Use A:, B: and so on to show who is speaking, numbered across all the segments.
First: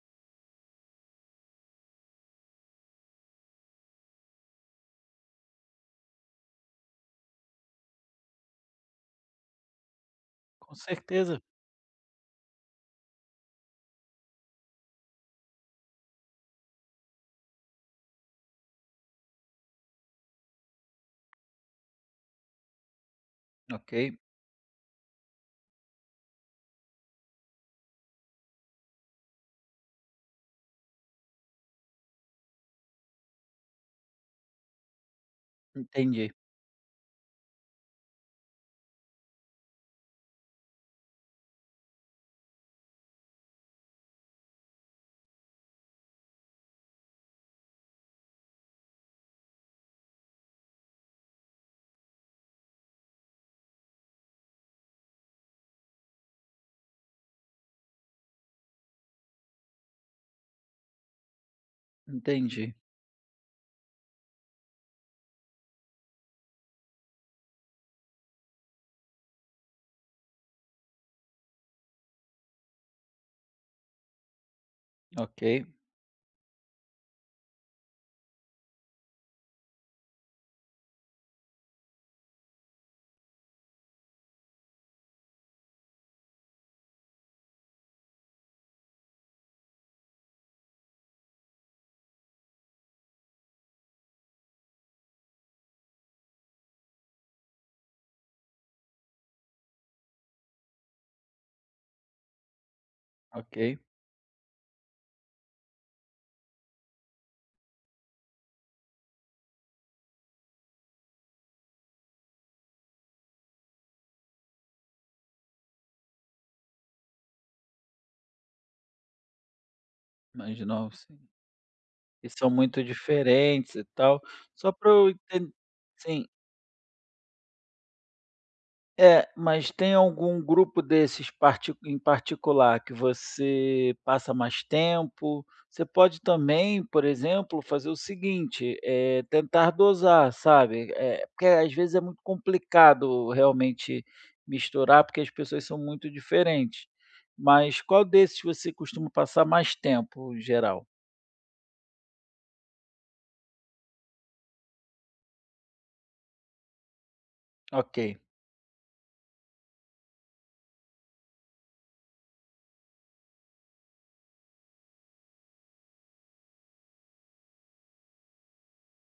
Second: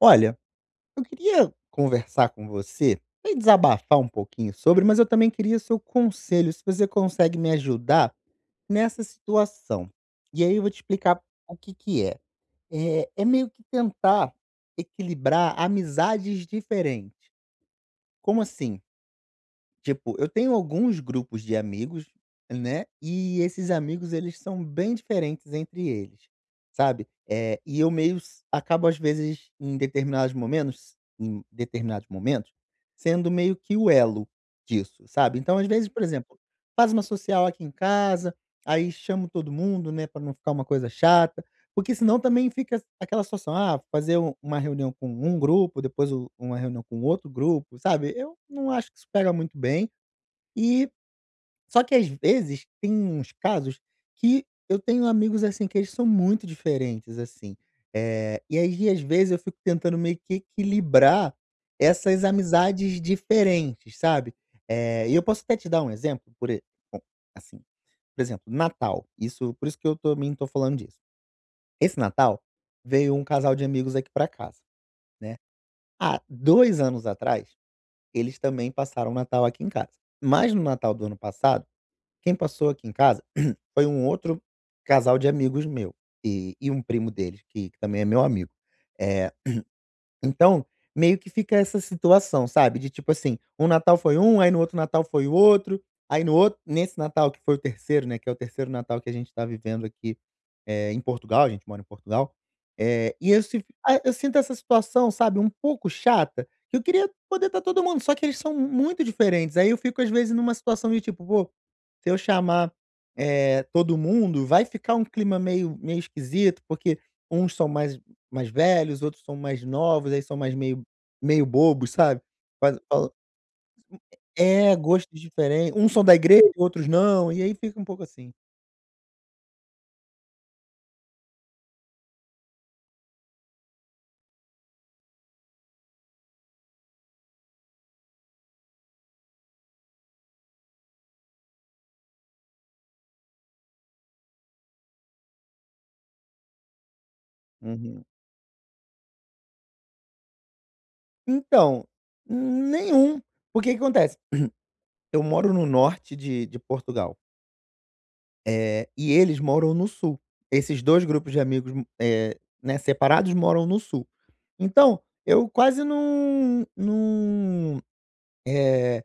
A: Olha, eu queria conversar com você e desabafar um pouquinho sobre, mas eu também queria seu conselho, se você consegue me ajudar nessa situação. E aí eu vou
B: Com
A: te explicar
B: certeza.
A: o que que é. É meio que tentar equilibrar amizades diferentes. Como assim? Tipo, eu tenho alguns grupos de amigos, né, e esses
B: Ok,
A: amigos eles são bem diferentes entre eles, sabe. E eu meio s acabo às vezes em determinados momentos, sendo meio que o elo disso, sabe. Então às vezes, por
B: entendi,
A: exemplo, faz uma social aqui em casa, aí chamo todo mundo, né, pra não ficar uma coisa chata, porque senão também fica aquela situação, ah, fazer uma reunião com um grupo, depois o uma reunião com outro grupo, sabe. Eu não acho que isso pega muito bem e só que às vezes tem uns casos que eu tenho amigos, assim, que eles são muito diferentes, assim. E aí às vezes eu fico tentando meio que equilibrar essas
B: entendi.
A: amizades diferentes, sabe. E eu posso até te dar um exemplo, por e bom, assim, por exemplo, Natal, por isso que eu também tô falando disso. Esse Natal, veio um casal de amigos aqui pra casa, né.
B: Ok,
A: Há 2 anos atrás, eles também passaram o Natal aqui em casa. Mas no Natal do ano passado, quem passou aqui em casa foi um outro casal de amigos meu, e um primo deles, que também é meu amigo. Eh então, meio que fica essa situação, sabe, de tipo assim, um Natal foi um, aí no outro Natal foi o outro, aí no outro nesse Natal que foi o terceiro, né, que é o terceiro Natal que a gente tá vivendo aqui, em Portugal, a gente mora em Portugal, e eu se
B: ok.
A: ah, eu sinto essa situação, sabe, um pouco chata, que eu queria poder estar todo mundo, só que eles são muito diferentes, aí eu fico às vezes numa situação de tipo: "Pô, se eu chamar, todo mundo, vai ficar um clima meio esquisito, porque uns são mais velhos, outros são mais novos, aí são mais
B: Imaginava sim.
A: meio bobos, sabe.
B: E são
A: Faz
B: muito
A: fala
B: diferentes e tal. Só
A: É,
B: para eu
A: gostos
B: enten
A: diferentes, uns são da
B: Sim.
A: igreja, outros não, e aí fica um pouco assim.
B: É, mas tem algum grupo desses parti em particular que você passa mais tempo? Você pode também, por exemplo, fazer o seguinte, tentar dosar, sabe? Eh, porque às vezes é muito complicado realmente misturar, porque as pessoas são muito diferentes. Mas qual
A: Uhum.
B: desses você costuma passar mais tempo, em geral?
A: Então, nenhum, porque que acontece, eu moro no norte de Portugal,
B: Ok,
A: e eles moram no sul. Esses 2 grupos de amigos, né, separados moram no sul. Então, eu quase não, eh,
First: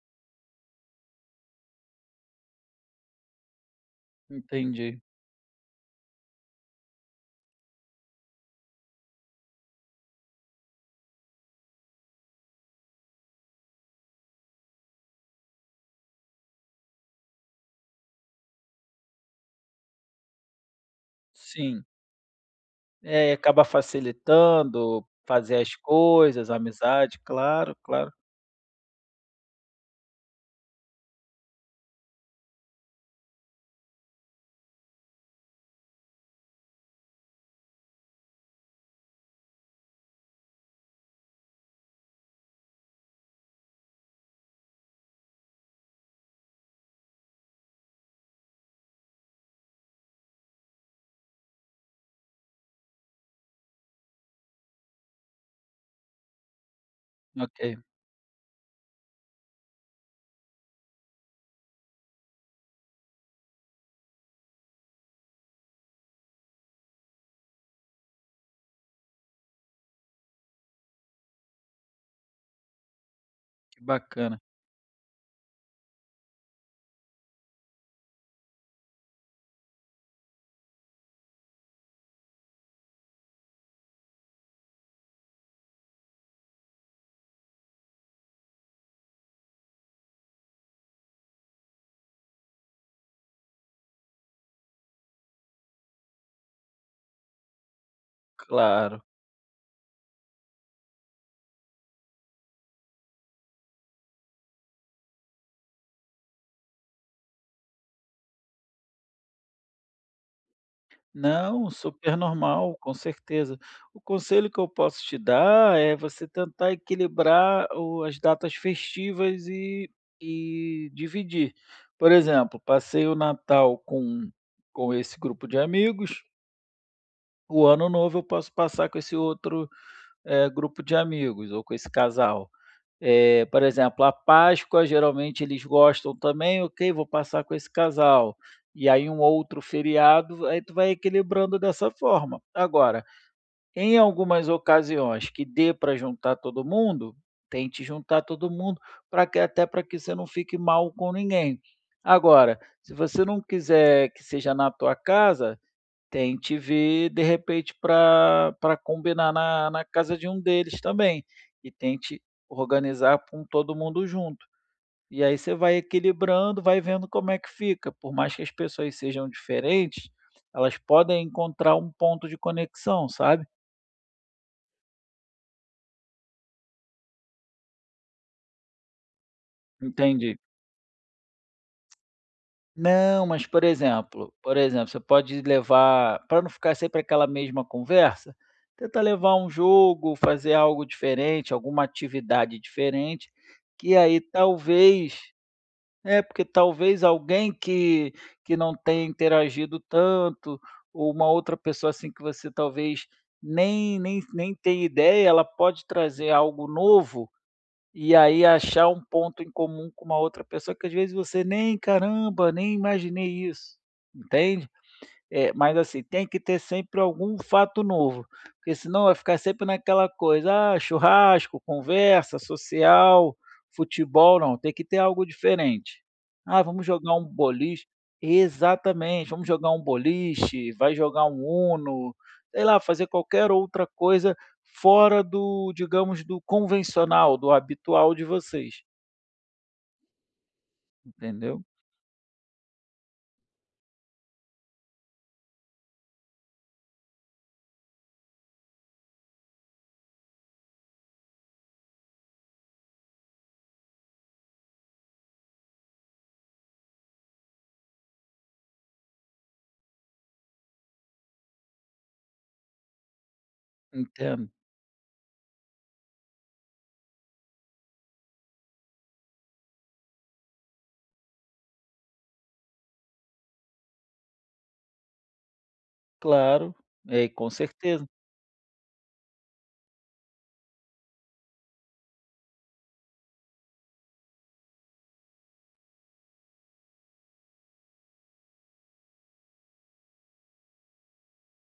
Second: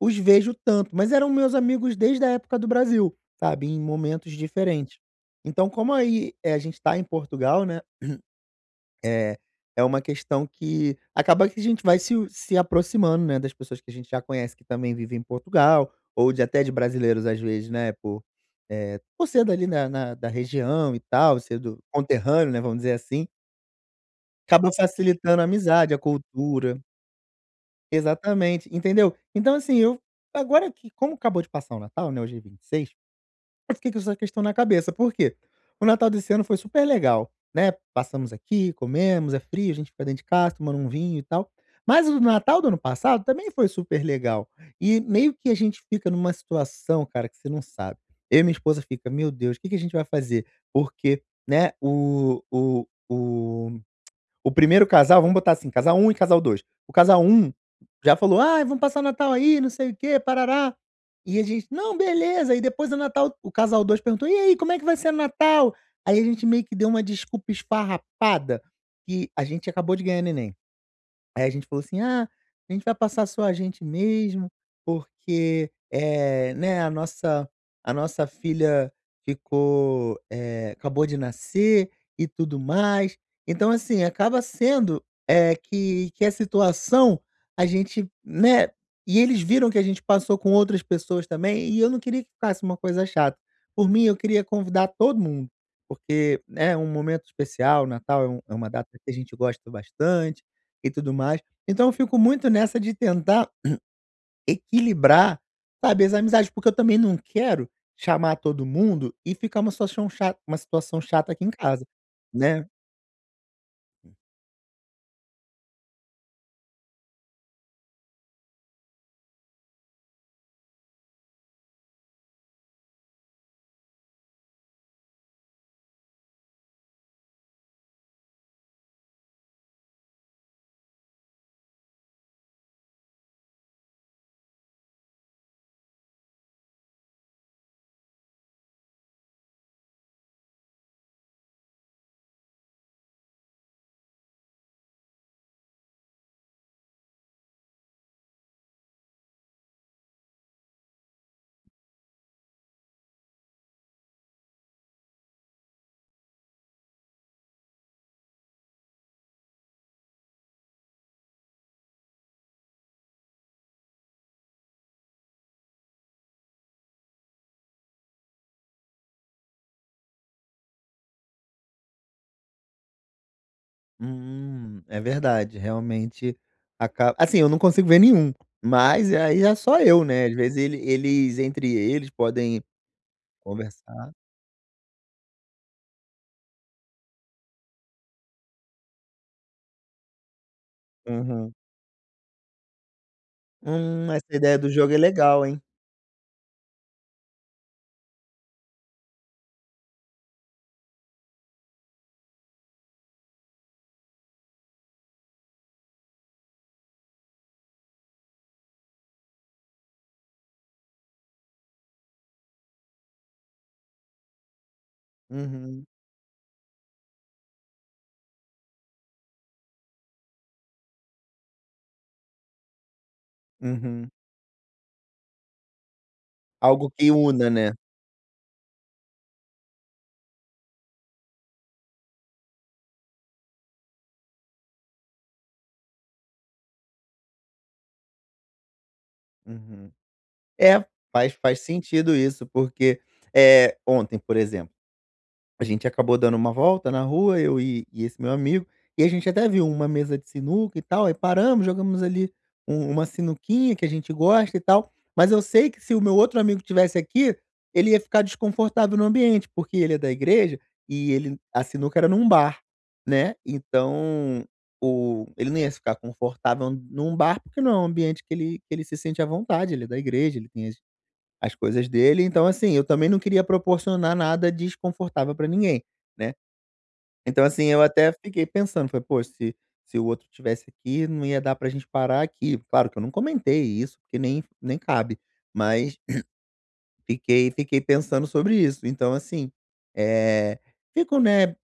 A: os vejo tanto, mas eram meus amigos desde a época do Brasil, sabe, em momentos diferentes.
B: entendi.
A: Então a gente está em Portugal, né, é é uma questão que acaba que a gente vai se aproximando, né, das pessoas que a gente já conhece que também vivem em Portugal, ou de até de brasileiros às vezes, né, por, por ser dali na da região e tal, ser do
B: Sim,
A: conterrâneo, né, vamos dizer assim,
B: é, acaba
A: acaba
B: facilitando
A: facilitando a
B: fazer as
A: amizade, a
B: coisas,
A: cultura.
B: amizade, claro, claro.
A: Exatamente, entendeu? Então, assim, eu agora que como acabou de passar o Natal, né, hoje é 26, eu fiquei com essa questão na cabeça, por quê? O Natal desse ano foi super legal, né, passamos aqui, comemos, é frio, a gente fica dentro de casa tomando um vinho e tal, mas o Natal do ano passado também foi super legal, e meio que a gente fica numa situação, cara, que você não sabe. Eu e minha esposa fica: "Meu Deus, o que que a gente vai fazer?" Porque, né, o primeiro casal, vamos botar assim, casal um e casal 2. O casal um
B: Ok,
A: já falou: "Ah, vamos passar o Natal aí, não sei o quê, parará". E a gente: "Não, beleza". E depois do Natal, o casal 2 perguntou: "E aí, como é que vai ser o Natal?". Aí a gente meio que deu uma desculpa esfarrapada, que a gente acabou de ganhar neném. Aí a gente falou assim: "Ah, a gente vai passar só a
B: que
A: gente
B: bacana.
A: mesmo, porque, né, a nossa filha ficou, acabou de nascer e tudo mais". Então, assim, acaba sendo, é que a situação a gente, né, e eles viram que a gente passou com outras pessoas também, e eu não queria que ficasse uma coisa chata. Por mim, eu queria convidar todo mundo, porque né, é um momento especial, Natal é é uma data
B: Claro.
A: que a gente gosta bastante e tudo mais. Então eu fico muito nessa de tentar equilibrar, sabe, as amizades, porque eu também não quero chamar todo mundo e ficar uma situação chata aqui em
B: Não,
A: casa,
B: super
A: né.
B: normal, com certeza. O conselho que eu posso te dar é você tentar equilibrar as datas festivas e dividir. Por exemplo, passei o Natal com esse grupo de amigos, o Ano Novo eu posso passar com esse outro grupo de amigos ou com esse casal. Eh, por exemplo, a Páscoa geralmente eles gostam também, ok, vou passar com esse casal. E aí um outro feriado, aí tu vai equilibrando dessa forma. Agora, em algumas ocasiões que dê para juntar todo mundo, tente juntar todo mundo para que até para que você não fique mal com ninguém. Agora, se você não quiser que seja na tua casa, tente ver, de repente, para combinar na casa de um deles também, e tente organizar com todo mundo junto. E aí você vai equilibrando, vai vendo como é que fica. Por mais que as pessoas sejam diferentes, elas podem encontrar um ponto de conexão, sabe.
A: É verdade, realmente acaba. Assim, eu não consigo ver nenhum, mas é, aí é só eu, né, às
B: Entende
A: vezes eles entre eles podem
B: Não, mas,
A: conversar.
B: por exemplo, você pode levar para não ficar sempre aquela mesma conversa, tenta levar um jogo, fazer algo diferente,
A: Aham.
B: alguma atividade diferente, que aí
A: Essa ideia do jogo é
B: talvez
A: legal, hein.
B: é, porque talvez alguém que não tenha interagido tanto, ou uma outra pessoa, assim, que você talvez nem tem ideia, ela pode trazer algo novo e aí achar um ponto em comum com uma outra pessoa que às vezes você nem: "Caramba, nem imaginei isso", entende? É, mas
A: Uhum,
B: assim, tem que ter sempre algum fato novo, porque senão vai ficar sempre naquela coisa: "Ah, churrasco, conversa social,
A: uhum.
B: futebol". Não, tem que ter algo diferente. "Ah, vamos
A: Algo que
B: jogar um
A: una, né.
B: boliche." Exatamente, "vamos jogar um boliche, vai jogar um Uno", sei lá, fazer qualquer outra coisa fora do, digamos, do convencional, do habitual de vocês,
A: Uhum. É, faz
B: entendeu?
A: sentido isso, porque, é ontem, por exemplo, a gente acabou dando uma volta na rua, eu e esse meu amigo, e a gente até viu uma mesa de sinuca e tal, aí paramos, jogamos ali uma sinuquinha que a gente gosta e tal, mas eu sei que se o meu outro amigo tivesse aqui, ele ia ficar desconfortável no ambiente, porque ele é da igreja e ele a sinuca era num bar, né, então
B: Entendo,
A: o ele não ia ficar confortável num bar, porque não é um ambiente que ele se sente à vontade, ele é da igreja, ele tem as coisas dele, então assim, eu também não queria proporcionar nada desconfortável pra ninguém, né.
B: claro, é,
A: Então
B: com
A: assim, eu
B: certeza.
A: até fiquei pensando, foi, "Pô, se o outro tivesse aqui, não ia dar pra gente parar aqui". Claro que eu não comentei isso, porque nem cabe, mas fiquei pensando sobre isso. Então assim, eh, fico, né,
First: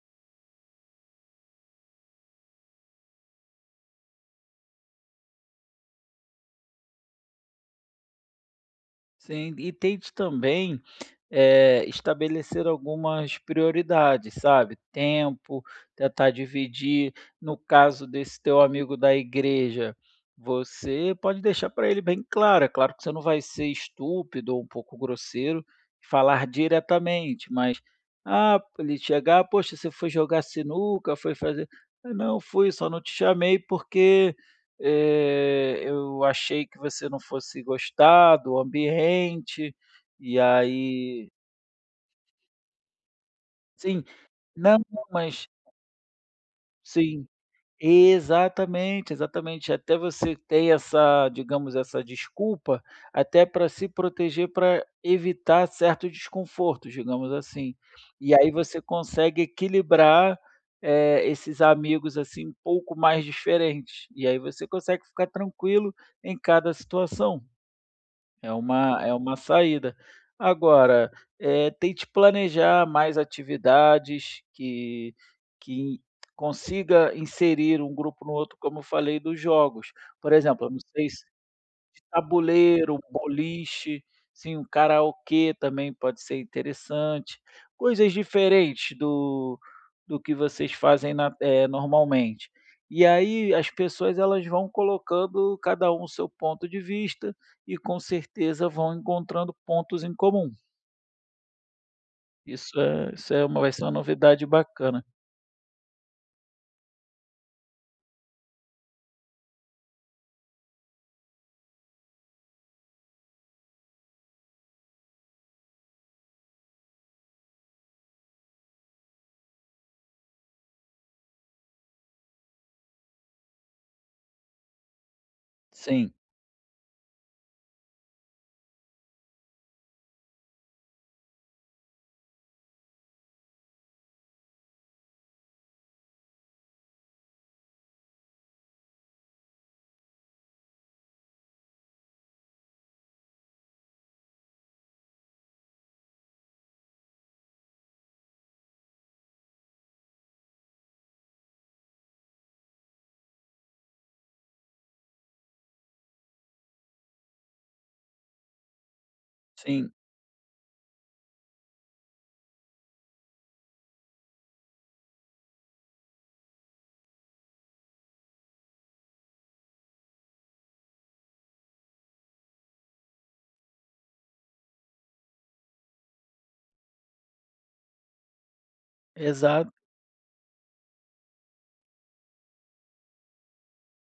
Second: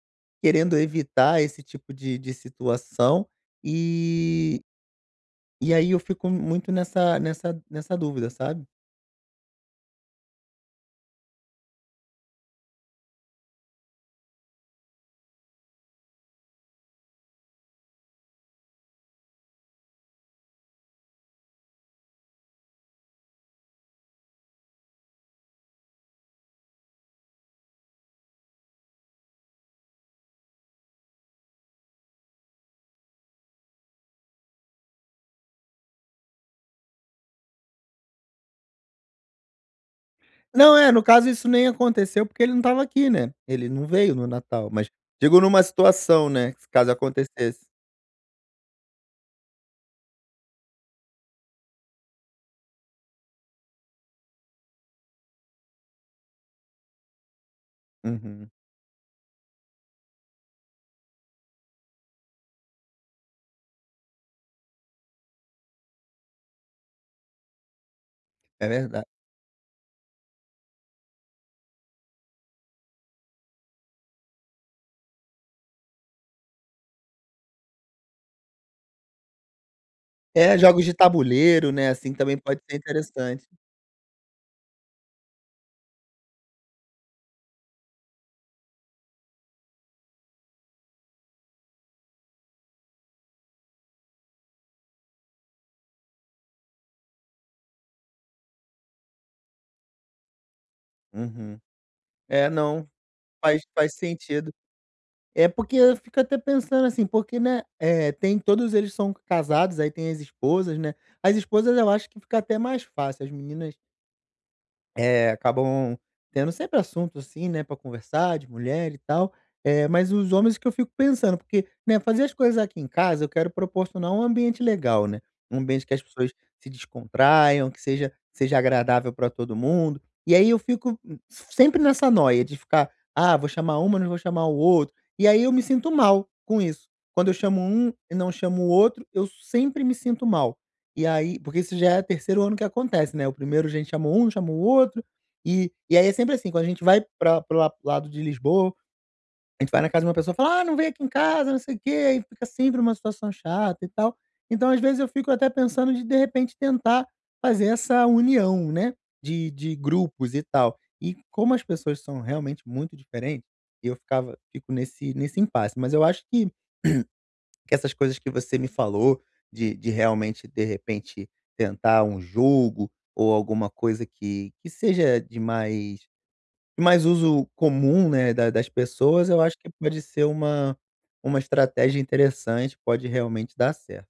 A: querendo evitar esse tipo de situação, e e aí eu fico muito nessa dúvida, sabe?
B: Sim, e tem isso também. Eh, estabelecer algumas prioridades, sabe, tempo, tentar dividir. No caso desse teu amigo da igreja, você pode deixar para ele bem claro, é claro que você não vai ser estúpido ou um pouco grosseiro, falar diretamente, mas, ah, ele chegar: "Poxa, você foi jogar sinuca, foi fazer." "Ah, não, fui, só não te chamei porque, eu achei que você não fosse gostar do ambiente, e
A: Não, é, no caso
B: aí."
A: isso nem aconteceu, porque ele não estava aqui, né, ele não
B: Sim.
A: veio no Natal,
B: Não,
A: mas
B: não,
A: digo
B: mas
A: numa situação, né, caso
B: sim,
A: acontecesse.
B: exatamente, exatamente. Até você ter essa, digamos, essa desculpa, até para se proteger, para evitar certo desconforto, digamos assim. E
A: Uhum,
B: aí você consegue equilibrar, esses amigos, assim, um pouco mais diferentes. E aí você consegue ficar tranquilo em cada situação.
A: é verdade.
B: É uma saída. Agora, tente planejar mais atividades que consiga inserir um grupo no outro, como eu falei dos jogos. Por
A: É,
B: exemplo, eu não
A: jogos de
B: sei se.
A: tabuleiro, né, assim, também pode ser
B: Tabuleiro, um
A: interessante.
B: boliche, sim, um karaokê também pode ser interessante. Coisas diferentes do do que vocês fazem na normalmente. E aí as pessoas elas vão colocando cada um o seu ponto de vista e com certeza vão encontrando pontos em comum.
A: Uhum. É, não,
B: Isso é uma vai ser uma
A: faz
B: novidade
A: sentido.
B: bacana.
A: É porque eu fico até pensando assim, porque, né, tem todos eles são casados, aí tem as esposas, né. As esposas eu acho que fica até mais fácil, as meninas acabam tendo sempre assunto, assim, né, pra conversar, de mulher e tal. Mas os homens que eu fico pensando, porque, né, fazer as coisas aqui em casa, eu quero proporcionar um ambiente legal, né, um ambiente que as
B: Sim,
A: pessoas se descontraiam, que seja agradável pra todo mundo. E aí eu fico sempre nessa noia de ficar: "Ah, vou chamar uma, não vou chamar o outro". E aí eu me sinto mal com isso. Quando eu chamo um e não chamo o outro, eu sempre me sinto mal. E aí porque isso já é terceiro ano que acontece, né, o primeiro a gente chamou um, chamou o outro, e aí é sempre assim, quando a gente vai pra para o la lado de Lisboa, a gente vai na casa de uma pessoa e fala: "Ah, não vem aqui em casa, não sei o quê", aí fica sempre uma situação chata e tal. Então às vezes eu fico até pensando de repente tentar fazer essa união, né, de
B: sim,
A: grupos e tal. E como as pessoas são realmente muito diferentes, eu ficava fico nesse nesse impasse, mas eu acho que essas coisas que você me falou, de realmente, de repente, tentar um jogo ou alguma coisa que seja de mais uso comum, né, das pessoas, eu acho que
B: exato.
A: pode ser uma estratégia interessante, pode realmente dar certo.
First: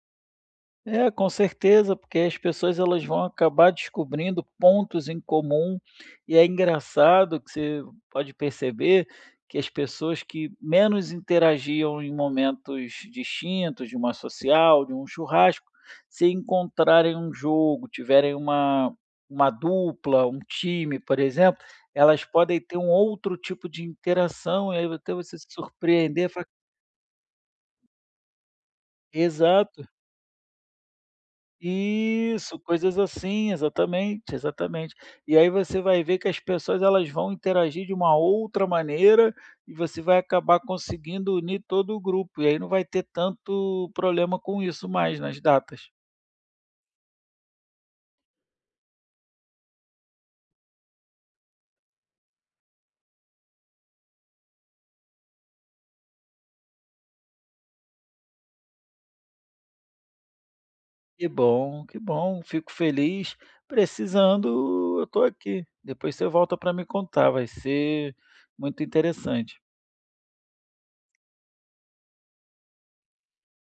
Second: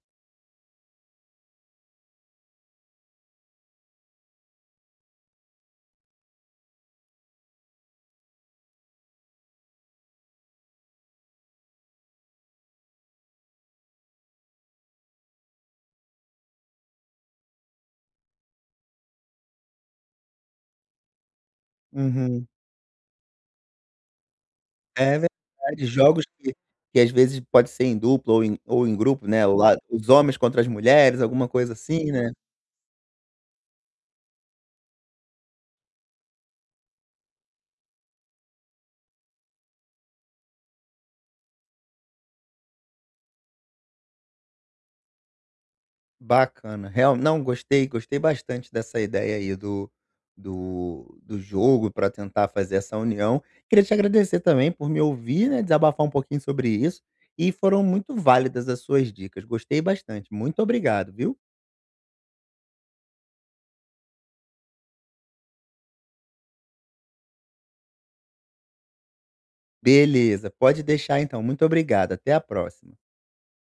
B: É, com certeza, porque as pessoas elas vão acabar descobrindo pontos em comum, e é engraçado que você pode perceber que as pessoas que menos interagiam em momentos distintos, de uma social, de um churrasco, se encontrarem um jogo, tiverem uma dupla, um time, por exemplo, elas
A: Uhum.
B: podem ter um outro tipo de interação, e aí até
A: É
B: você se
A: verdade, jogos
B: surpreender, fala,
A: que às vezes pode ser em dupla ou em grupo, né?
B: exato.
A: Os homens contra as mulheres, alguma coisa assim, né?
B: Isso, coisas assim, exatamente, exatamente. E aí você vai ver que as pessoas elas vão interagir de uma outra maneira e você vai acabar conseguindo unir todo o grupo, e aí não vai ter tanto problema com isso mais nas datas.
A: Bacana. Real Não, gostei, gostei bastante dessa ideia aí do do jogo para tentar fazer essa união. Queria te agradecer também por me ouvir, né, desabafar um pouquinho sobre isso, e foram muito válidas as suas dicas, gostei bastante. Muito obrigado, viu.
B: Que bom, fico feliz. Precisando, eu estou aqui. Depois você volta para me contar, vai ser muito interessante.
A: Beleza, pode deixar então, muito obrigado, até a próxima.